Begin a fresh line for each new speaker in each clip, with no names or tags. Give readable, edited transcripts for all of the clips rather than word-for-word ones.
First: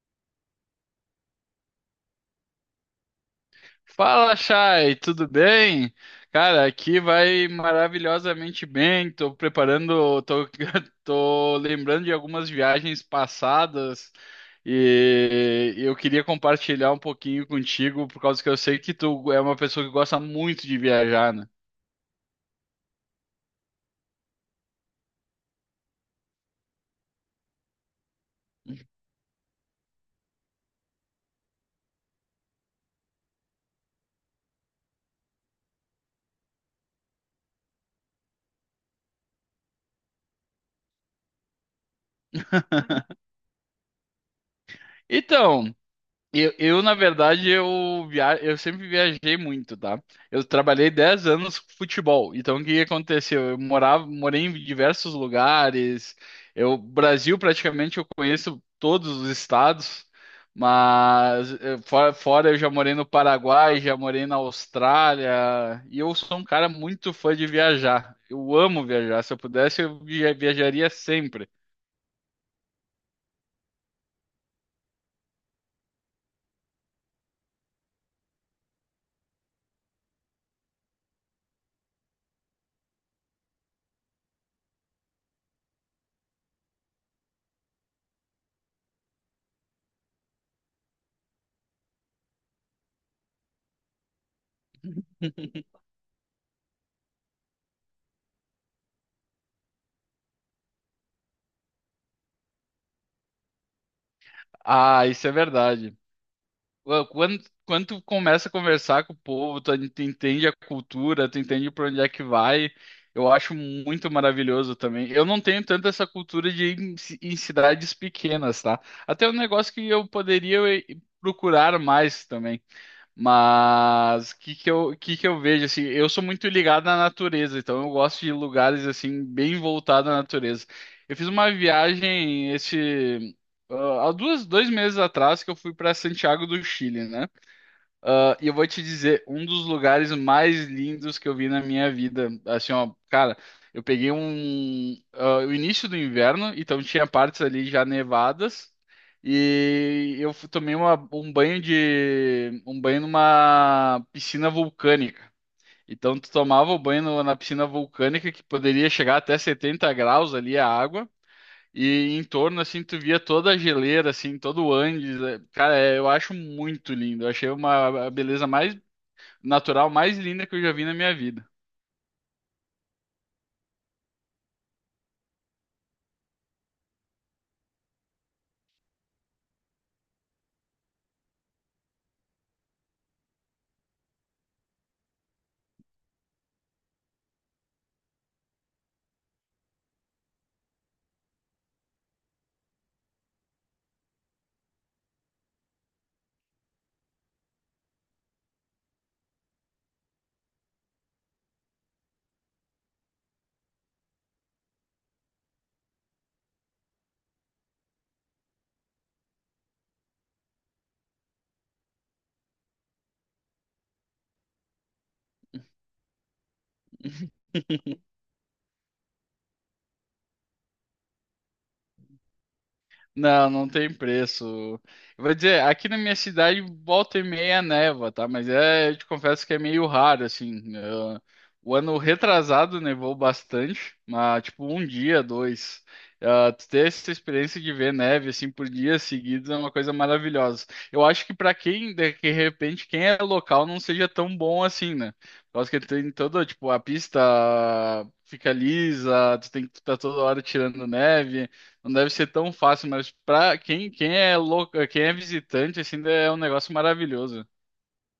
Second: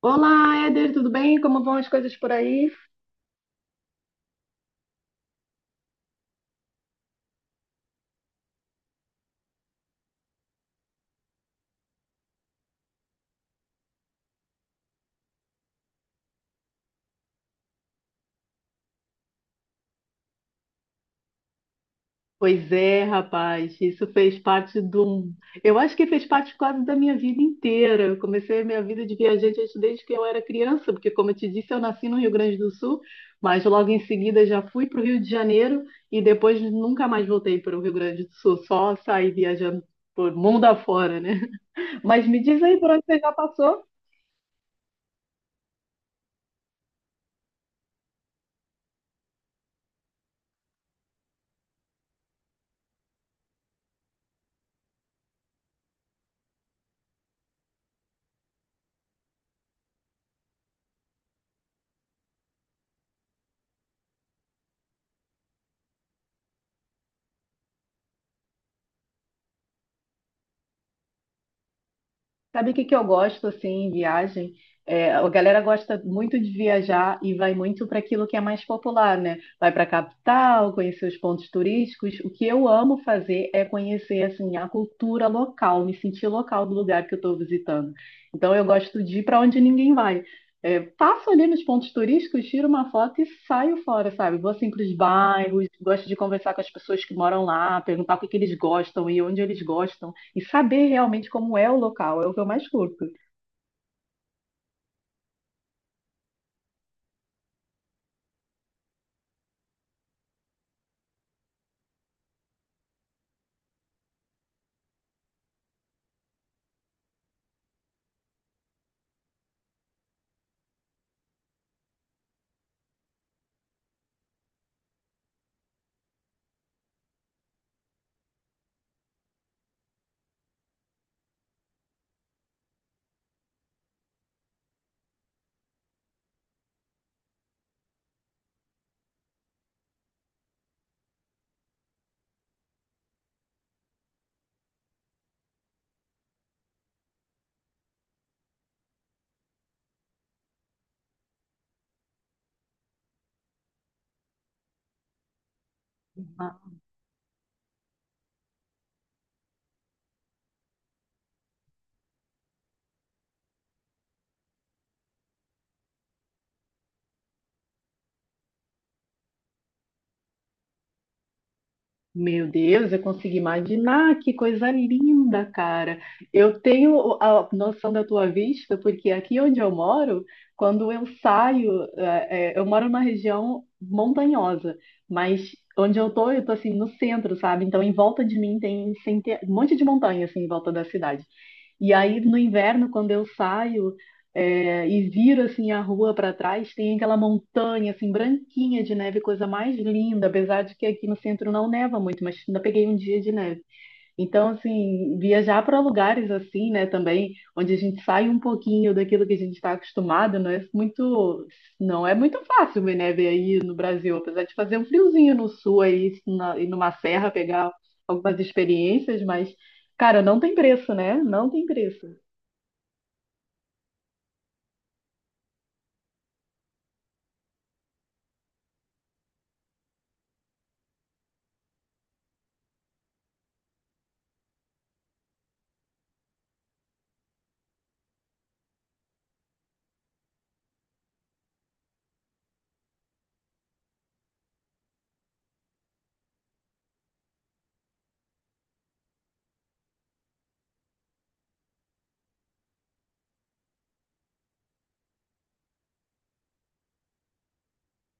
Olá, Éder, tudo bem? Como vão as coisas por aí?
Fala, Chay, tudo bem? Cara, aqui vai maravilhosamente bem. Tô lembrando de algumas viagens passadas e eu queria compartilhar um pouquinho contigo, por causa que eu sei que tu é uma pessoa que gosta muito de viajar, né?
Pois é, rapaz, isso fez parte do. Eu acho que fez parte quase da minha vida inteira. Eu comecei a minha vida de viajante desde que eu era criança, porque, como eu te disse, eu nasci no Rio Grande do Sul, mas logo em seguida já fui para o Rio de Janeiro e depois nunca mais voltei para o Rio Grande do Sul, só saí viajando por mundo afora, né? Mas me diz aí por onde você já passou?
Então, na verdade, eu sempre viajei muito, tá? Eu trabalhei 10 anos com futebol. Então, o que que aconteceu? Morei em diversos lugares. Eu, Brasil, praticamente, eu conheço todos os estados. Mas, fora, eu já morei no Paraguai, já morei na Austrália. E eu sou um cara muito fã de viajar. Eu amo viajar. Se eu pudesse, viajaria sempre.
Sabe o que que eu gosto assim em viagem? É, a galera gosta muito de viajar e vai muito para aquilo que é mais popular, né? Vai para a capital, conhecer os pontos turísticos. O que eu amo fazer é conhecer assim a cultura local, me sentir local do lugar que eu estou visitando. Então eu gosto de ir para onde ninguém vai. É, passo ali nos pontos turísticos, tiro uma foto e saio fora, sabe? Vou assim para os bairros, gosto de conversar com as pessoas que moram lá, perguntar o que que eles gostam e onde eles gostam e saber realmente como é o local, é o que eu mais curto.
Ah, isso é verdade. Quando tu começa a conversar com o povo, tu entende a cultura, tu entende para onde é que vai. Eu acho muito maravilhoso também. Eu não tenho tanto essa cultura de em cidades pequenas, tá? Até um negócio que eu poderia procurar mais também. Mas o que que eu vejo assim, eu sou muito ligado na natureza, então eu gosto de lugares assim bem voltados à natureza. Eu fiz uma viagem há 2 meses atrás que eu fui para Santiago do Chile, né? Ah, e eu vou te dizer, um dos lugares mais lindos que eu vi na minha vida. Assim, ó, cara, eu peguei o início do inverno, então tinha partes ali já nevadas. E tomei um banho numa piscina vulcânica. Então tu
Ah,
tomava o banho na piscina vulcânica que poderia chegar até 70 graus ali a água. E em torno, assim, tu via toda a geleira, assim, todo o Andes. Cara, é, eu acho muito lindo. Eu achei uma a beleza mais natural, mais linda que eu já vi na minha vida.
meu Deus, eu consigo imaginar que coisa linda, cara. Eu tenho a noção da tua vista, porque aqui onde eu moro, quando eu saio, eu moro numa região montanhosa, mas onde eu tô assim no centro, sabe? Então em volta de mim tem um monte de montanha assim em volta da cidade. E aí no inverno, quando eu saio e viro assim a rua para trás, tem aquela montanha assim branquinha de neve, coisa mais linda, apesar de que aqui no centro não neva muito, mas ainda peguei um dia de neve. Então, assim, viajar para lugares assim, né, também, onde a gente sai um pouquinho daquilo que a gente está acostumado, não é muito, não é muito fácil né, ver aí no Brasil, apesar de fazer um friozinho no sul aí, na, e numa serra pegar algumas experiências, mas, cara, não tem preço, né? Não tem preço.
Não, não tem preço. Eu vou dizer, aqui na minha cidade volta e meia neva, tá? Mas é, eu te confesso que é meio raro, assim. O ano retrasado nevou bastante, mas tipo um dia, dois. Ah, tu ter essa experiência de ver neve assim por dias seguidos é uma coisa maravilhosa. Eu acho que pra quem de repente quem é local não seja tão bom assim, né? Por causa que tem toda tipo a pista fica lisa, tu tem que estar toda hora tirando neve. Não deve ser tão fácil, mas pra quem é louco, quem é visitante, assim, é um negócio maravilhoso.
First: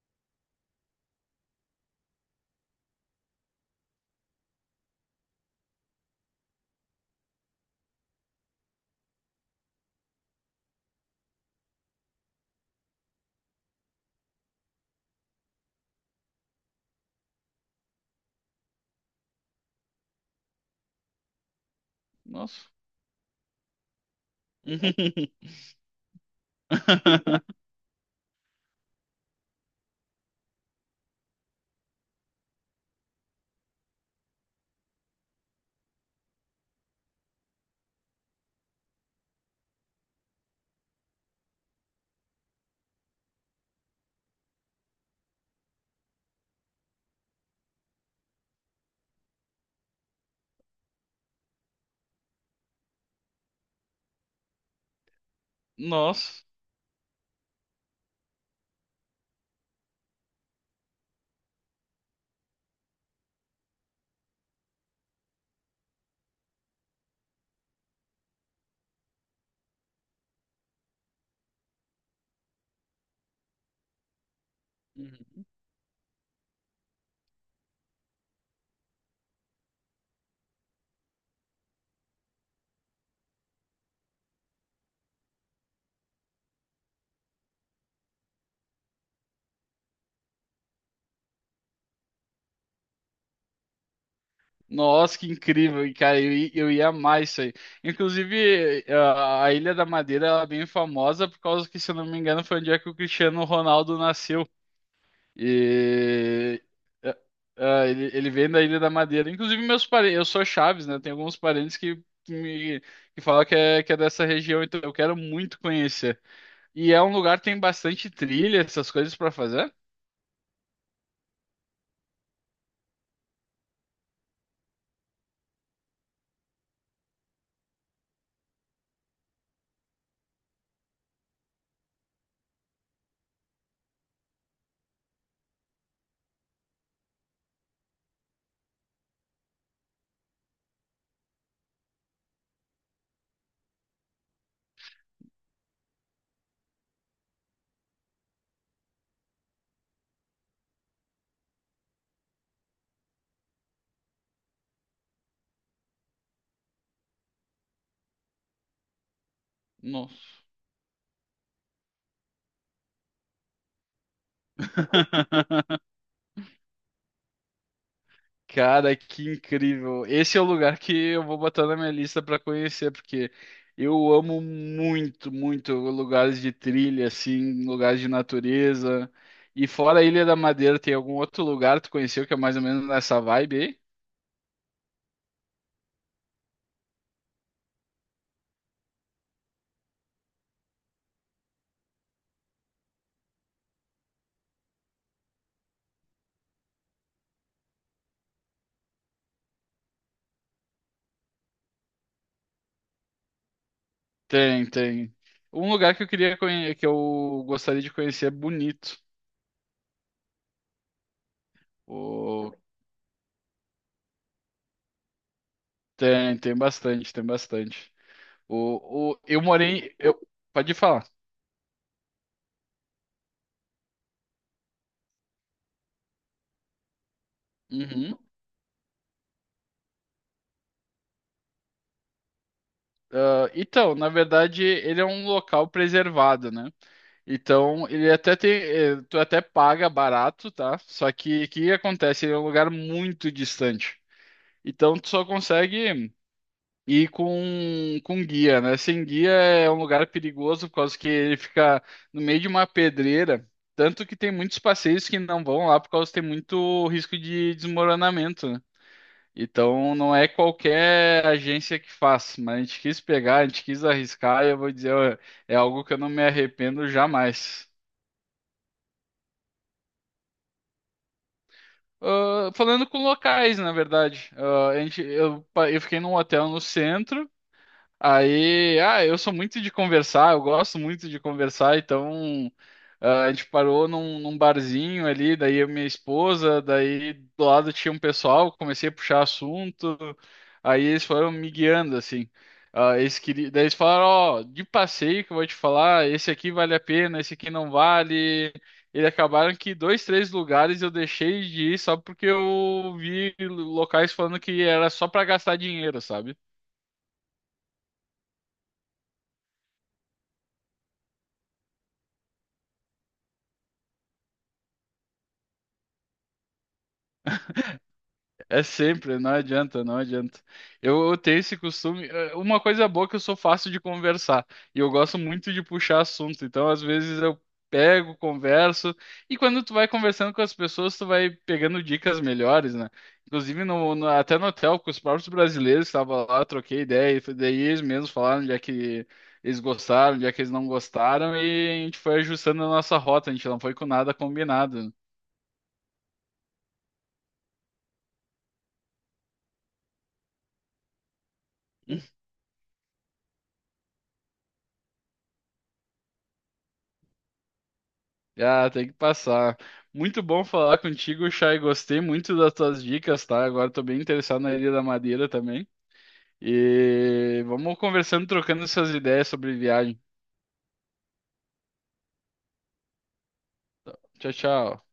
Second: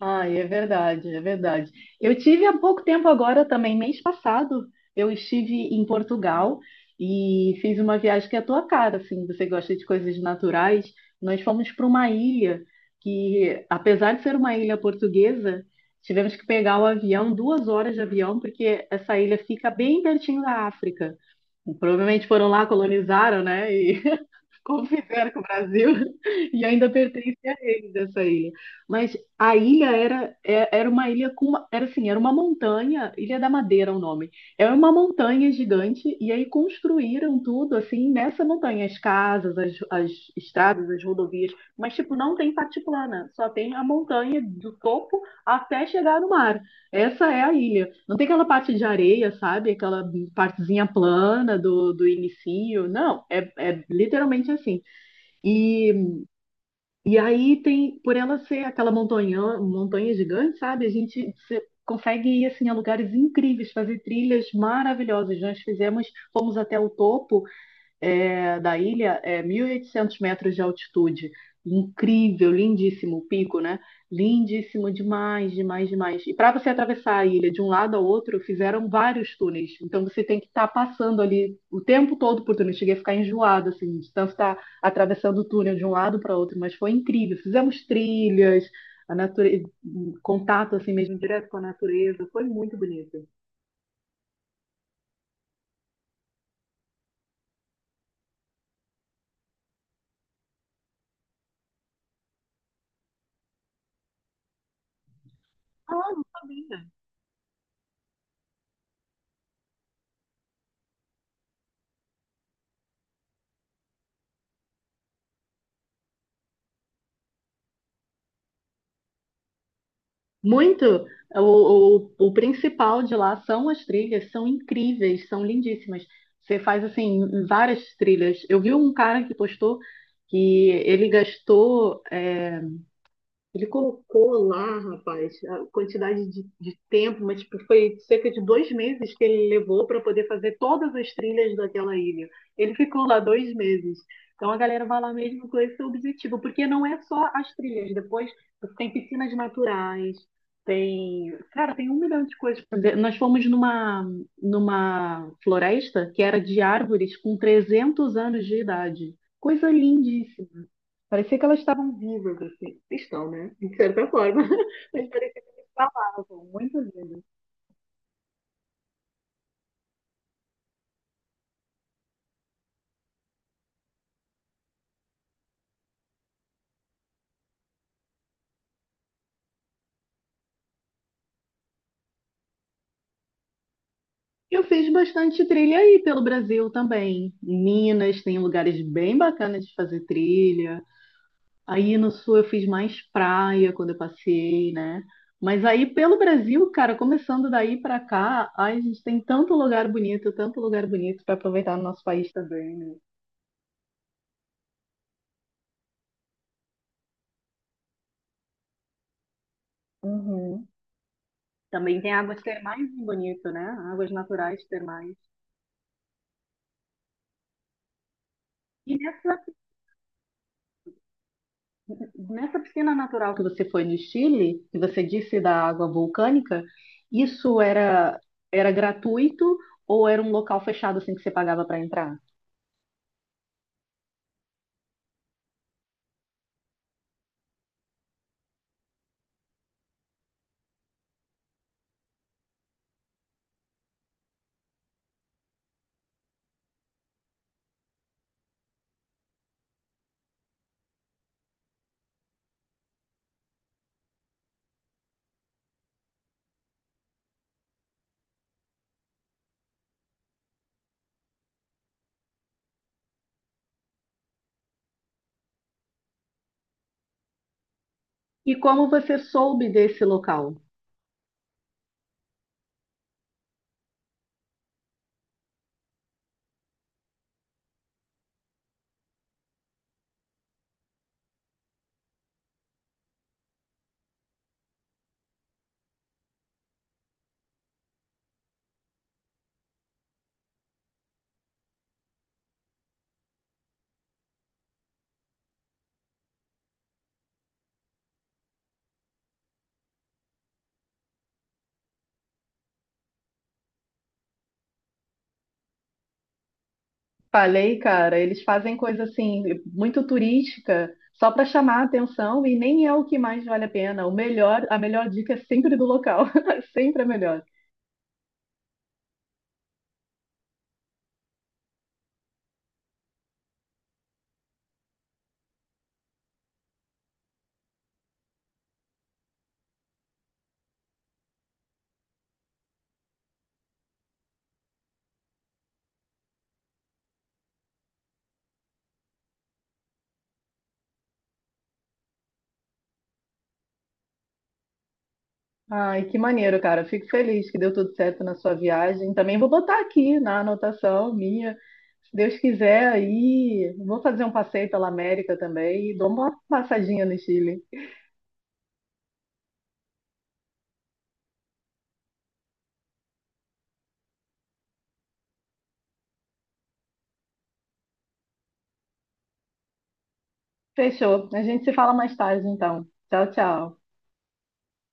Ah, é verdade, é verdade. Eu tive há pouco tempo agora também, mês passado, eu estive em Portugal e fiz uma viagem que é a tua cara, assim, você gosta de coisas naturais. Nós fomos para uma ilha que, apesar de ser uma ilha portuguesa, tivemos que pegar o avião, 2 horas de avião, porque essa ilha fica bem pertinho da África. Provavelmente foram lá,
Nossa.
colonizaram, né? Como fizeram com o Brasil, e ainda pertence a eles essa ilha. Mas a ilha era, era uma ilha com uma, era assim, era uma montanha, Ilha da Madeira é o nome. É uma montanha gigante, e aí construíram tudo assim nessa montanha, as casas, as estradas, as rodovias, mas tipo, não tem parte plana, só tem a montanha do topo até chegar no mar. Essa é a ilha. Não tem aquela parte de areia, sabe? Aquela partezinha plana do inicio. Não, é, é literalmente assim. E,
Nossa.
e aí tem, por ela ser aquela montanha, montanha gigante, sabe? A gente consegue ir assim a lugares incríveis, fazer trilhas maravilhosas. Nós fizemos, fomos até o topo da ilha é 1.800 metros de altitude. Incrível, lindíssimo o pico, né? Lindíssimo
Uhum.
demais, demais, demais. E para você atravessar a ilha de um lado ao outro, fizeram vários túneis. Então você tem que estar passando ali o tempo todo por túnel. Eu cheguei a ficar enjoada, assim, de tanto estar atravessando o túnel de um lado para outro, mas foi incrível. Fizemos trilhas, a natureza, contato assim mesmo direto com a natureza. Foi muito bonito.
Nossa, que incrível, e, cara, eu ia amar isso aí. Inclusive, a Ilha da Madeira ela é bem famosa por causa que, se eu não me engano, foi onde é que o Cristiano Ronaldo nasceu.
Ah, não
E
sabia.
é, é, ele vem da Ilha da Madeira. Inclusive, meus parentes, eu sou Chaves, né? Tem alguns parentes que, me, que falam que é dessa região, então eu quero muito conhecer. E é um lugar que tem bastante trilha, essas coisas para fazer?
Muito. O principal de lá são as trilhas, são incríveis, são lindíssimas. Você faz assim várias trilhas. Eu vi um cara que postou que ele gastou ele colocou lá, rapaz, a quantidade de tempo, mas tipo, foi cerca de 2 meses que ele levou para poder fazer todas as trilhas daquela ilha. Ele ficou lá 2 meses. Então a galera vai lá mesmo com esse objetivo, porque não é só as trilhas. Depois tem piscinas naturais, tem, cara, tem um milhão de coisas pra fazer. Nós fomos numa floresta que era de árvores com 300 anos de idade. Coisa
Nossa.
lindíssima. Parecia que elas estavam vivas, assim. Estão, né? De certa forma. Mas parecia que elas falavam. Muito lindo.
Cara, que incrível. Esse é o lugar que eu vou botar na minha lista para conhecer, porque eu amo muito, muito lugares de trilha, assim, lugares de natureza. E fora a Ilha da Madeira, tem algum outro lugar que tu conheceu que é mais ou menos nessa vibe aí?
Eu fiz bastante trilha aí pelo Brasil também. Em Minas tem lugares bem bacanas de fazer trilha. Aí no sul eu fiz mais praia quando eu passei, né? Mas aí pelo Brasil, cara, começando daí pra cá, ai, a gente tem tanto lugar bonito para aproveitar no nosso país também, né?
Tem, tem. Um lugar que eu queria conhecer, que eu gostaria de conhecer é Bonito.
Uhum. Também tem águas
O...
termais bonito, né? Águas naturais termais.
Tem, tem bastante, tem bastante. Eu morei. Eu... Pode falar.
Nessa piscina natural que você foi no Chile, que você disse da água vulcânica, isso
Uhum.
era gratuito ou era um local fechado assim que você pagava para entrar?
Ah, então, na verdade, ele é um local preservado, né? Então, ele até tem, tu até paga barato, tá? Só que o que acontece? Ele é um lugar muito distante. Então, tu só consegue ir com guia, né? Sem guia é um lugar perigoso por causa que ele fica no meio de uma pedreira. Tanto que tem muitos passeios que não vão lá por causa que tem muito risco de desmoronamento, né? Então não é qualquer agência que faz, mas a gente quis pegar, a gente quis arriscar e eu vou dizer, ó, é algo que eu não me arrependo jamais.
E como você soube desse local?
Ah, falando com locais, na verdade. Ah, a gente, eu, pa- eu fiquei num hotel no centro. Aí, ah, eu sou muito de conversar, eu gosto muito de conversar, então ah, a gente parou num barzinho ali, daí eu e minha esposa, daí do lado tinha um pessoal, comecei a puxar assunto, aí eles foram me guiando, assim. Ah, eles queriam, daí eles falaram, ó, de passeio que eu vou te falar, esse aqui vale a pena, esse aqui não vale. Eles acabaram que dois, três lugares eu deixei de ir só porque eu vi locais falando que era só para gastar dinheiro, sabe?
Falei, cara, eles fazem coisa assim muito turística só para chamar a atenção e nem é o que mais vale a pena. O melhor, a melhor dica é sempre do local, sempre a melhor.
É sempre, não adianta, não adianta. Eu tenho esse costume. Uma coisa boa é que eu sou fácil de conversar e eu gosto muito de puxar assunto. Então, às vezes eu pego, converso e quando tu vai conversando com as pessoas, tu vai pegando dicas melhores, né? Inclusive até no hotel com os próprios brasileiros que estavam lá, eu troquei ideia daí eles mesmos falaram onde é que eles gostaram, onde é que eles não gostaram e a gente foi ajustando a nossa rota. A gente não foi com nada combinado.
Ai, que maneiro, cara. Fico feliz que deu tudo certo na sua viagem. Também vou botar aqui na anotação minha. Se Deus quiser, aí vou fazer um passeio pela América também e dou uma passadinha no Chile.
Ah, tem que passar. Muito bom falar contigo, Chay. Gostei muito das tuas dicas, tá? Agora tô bem interessado na Ilha da Madeira também. E vamos conversando, trocando essas ideias sobre viagem.
Fechou. A gente se fala mais tarde, então. Tchau, tchau.
Tchau, tchau.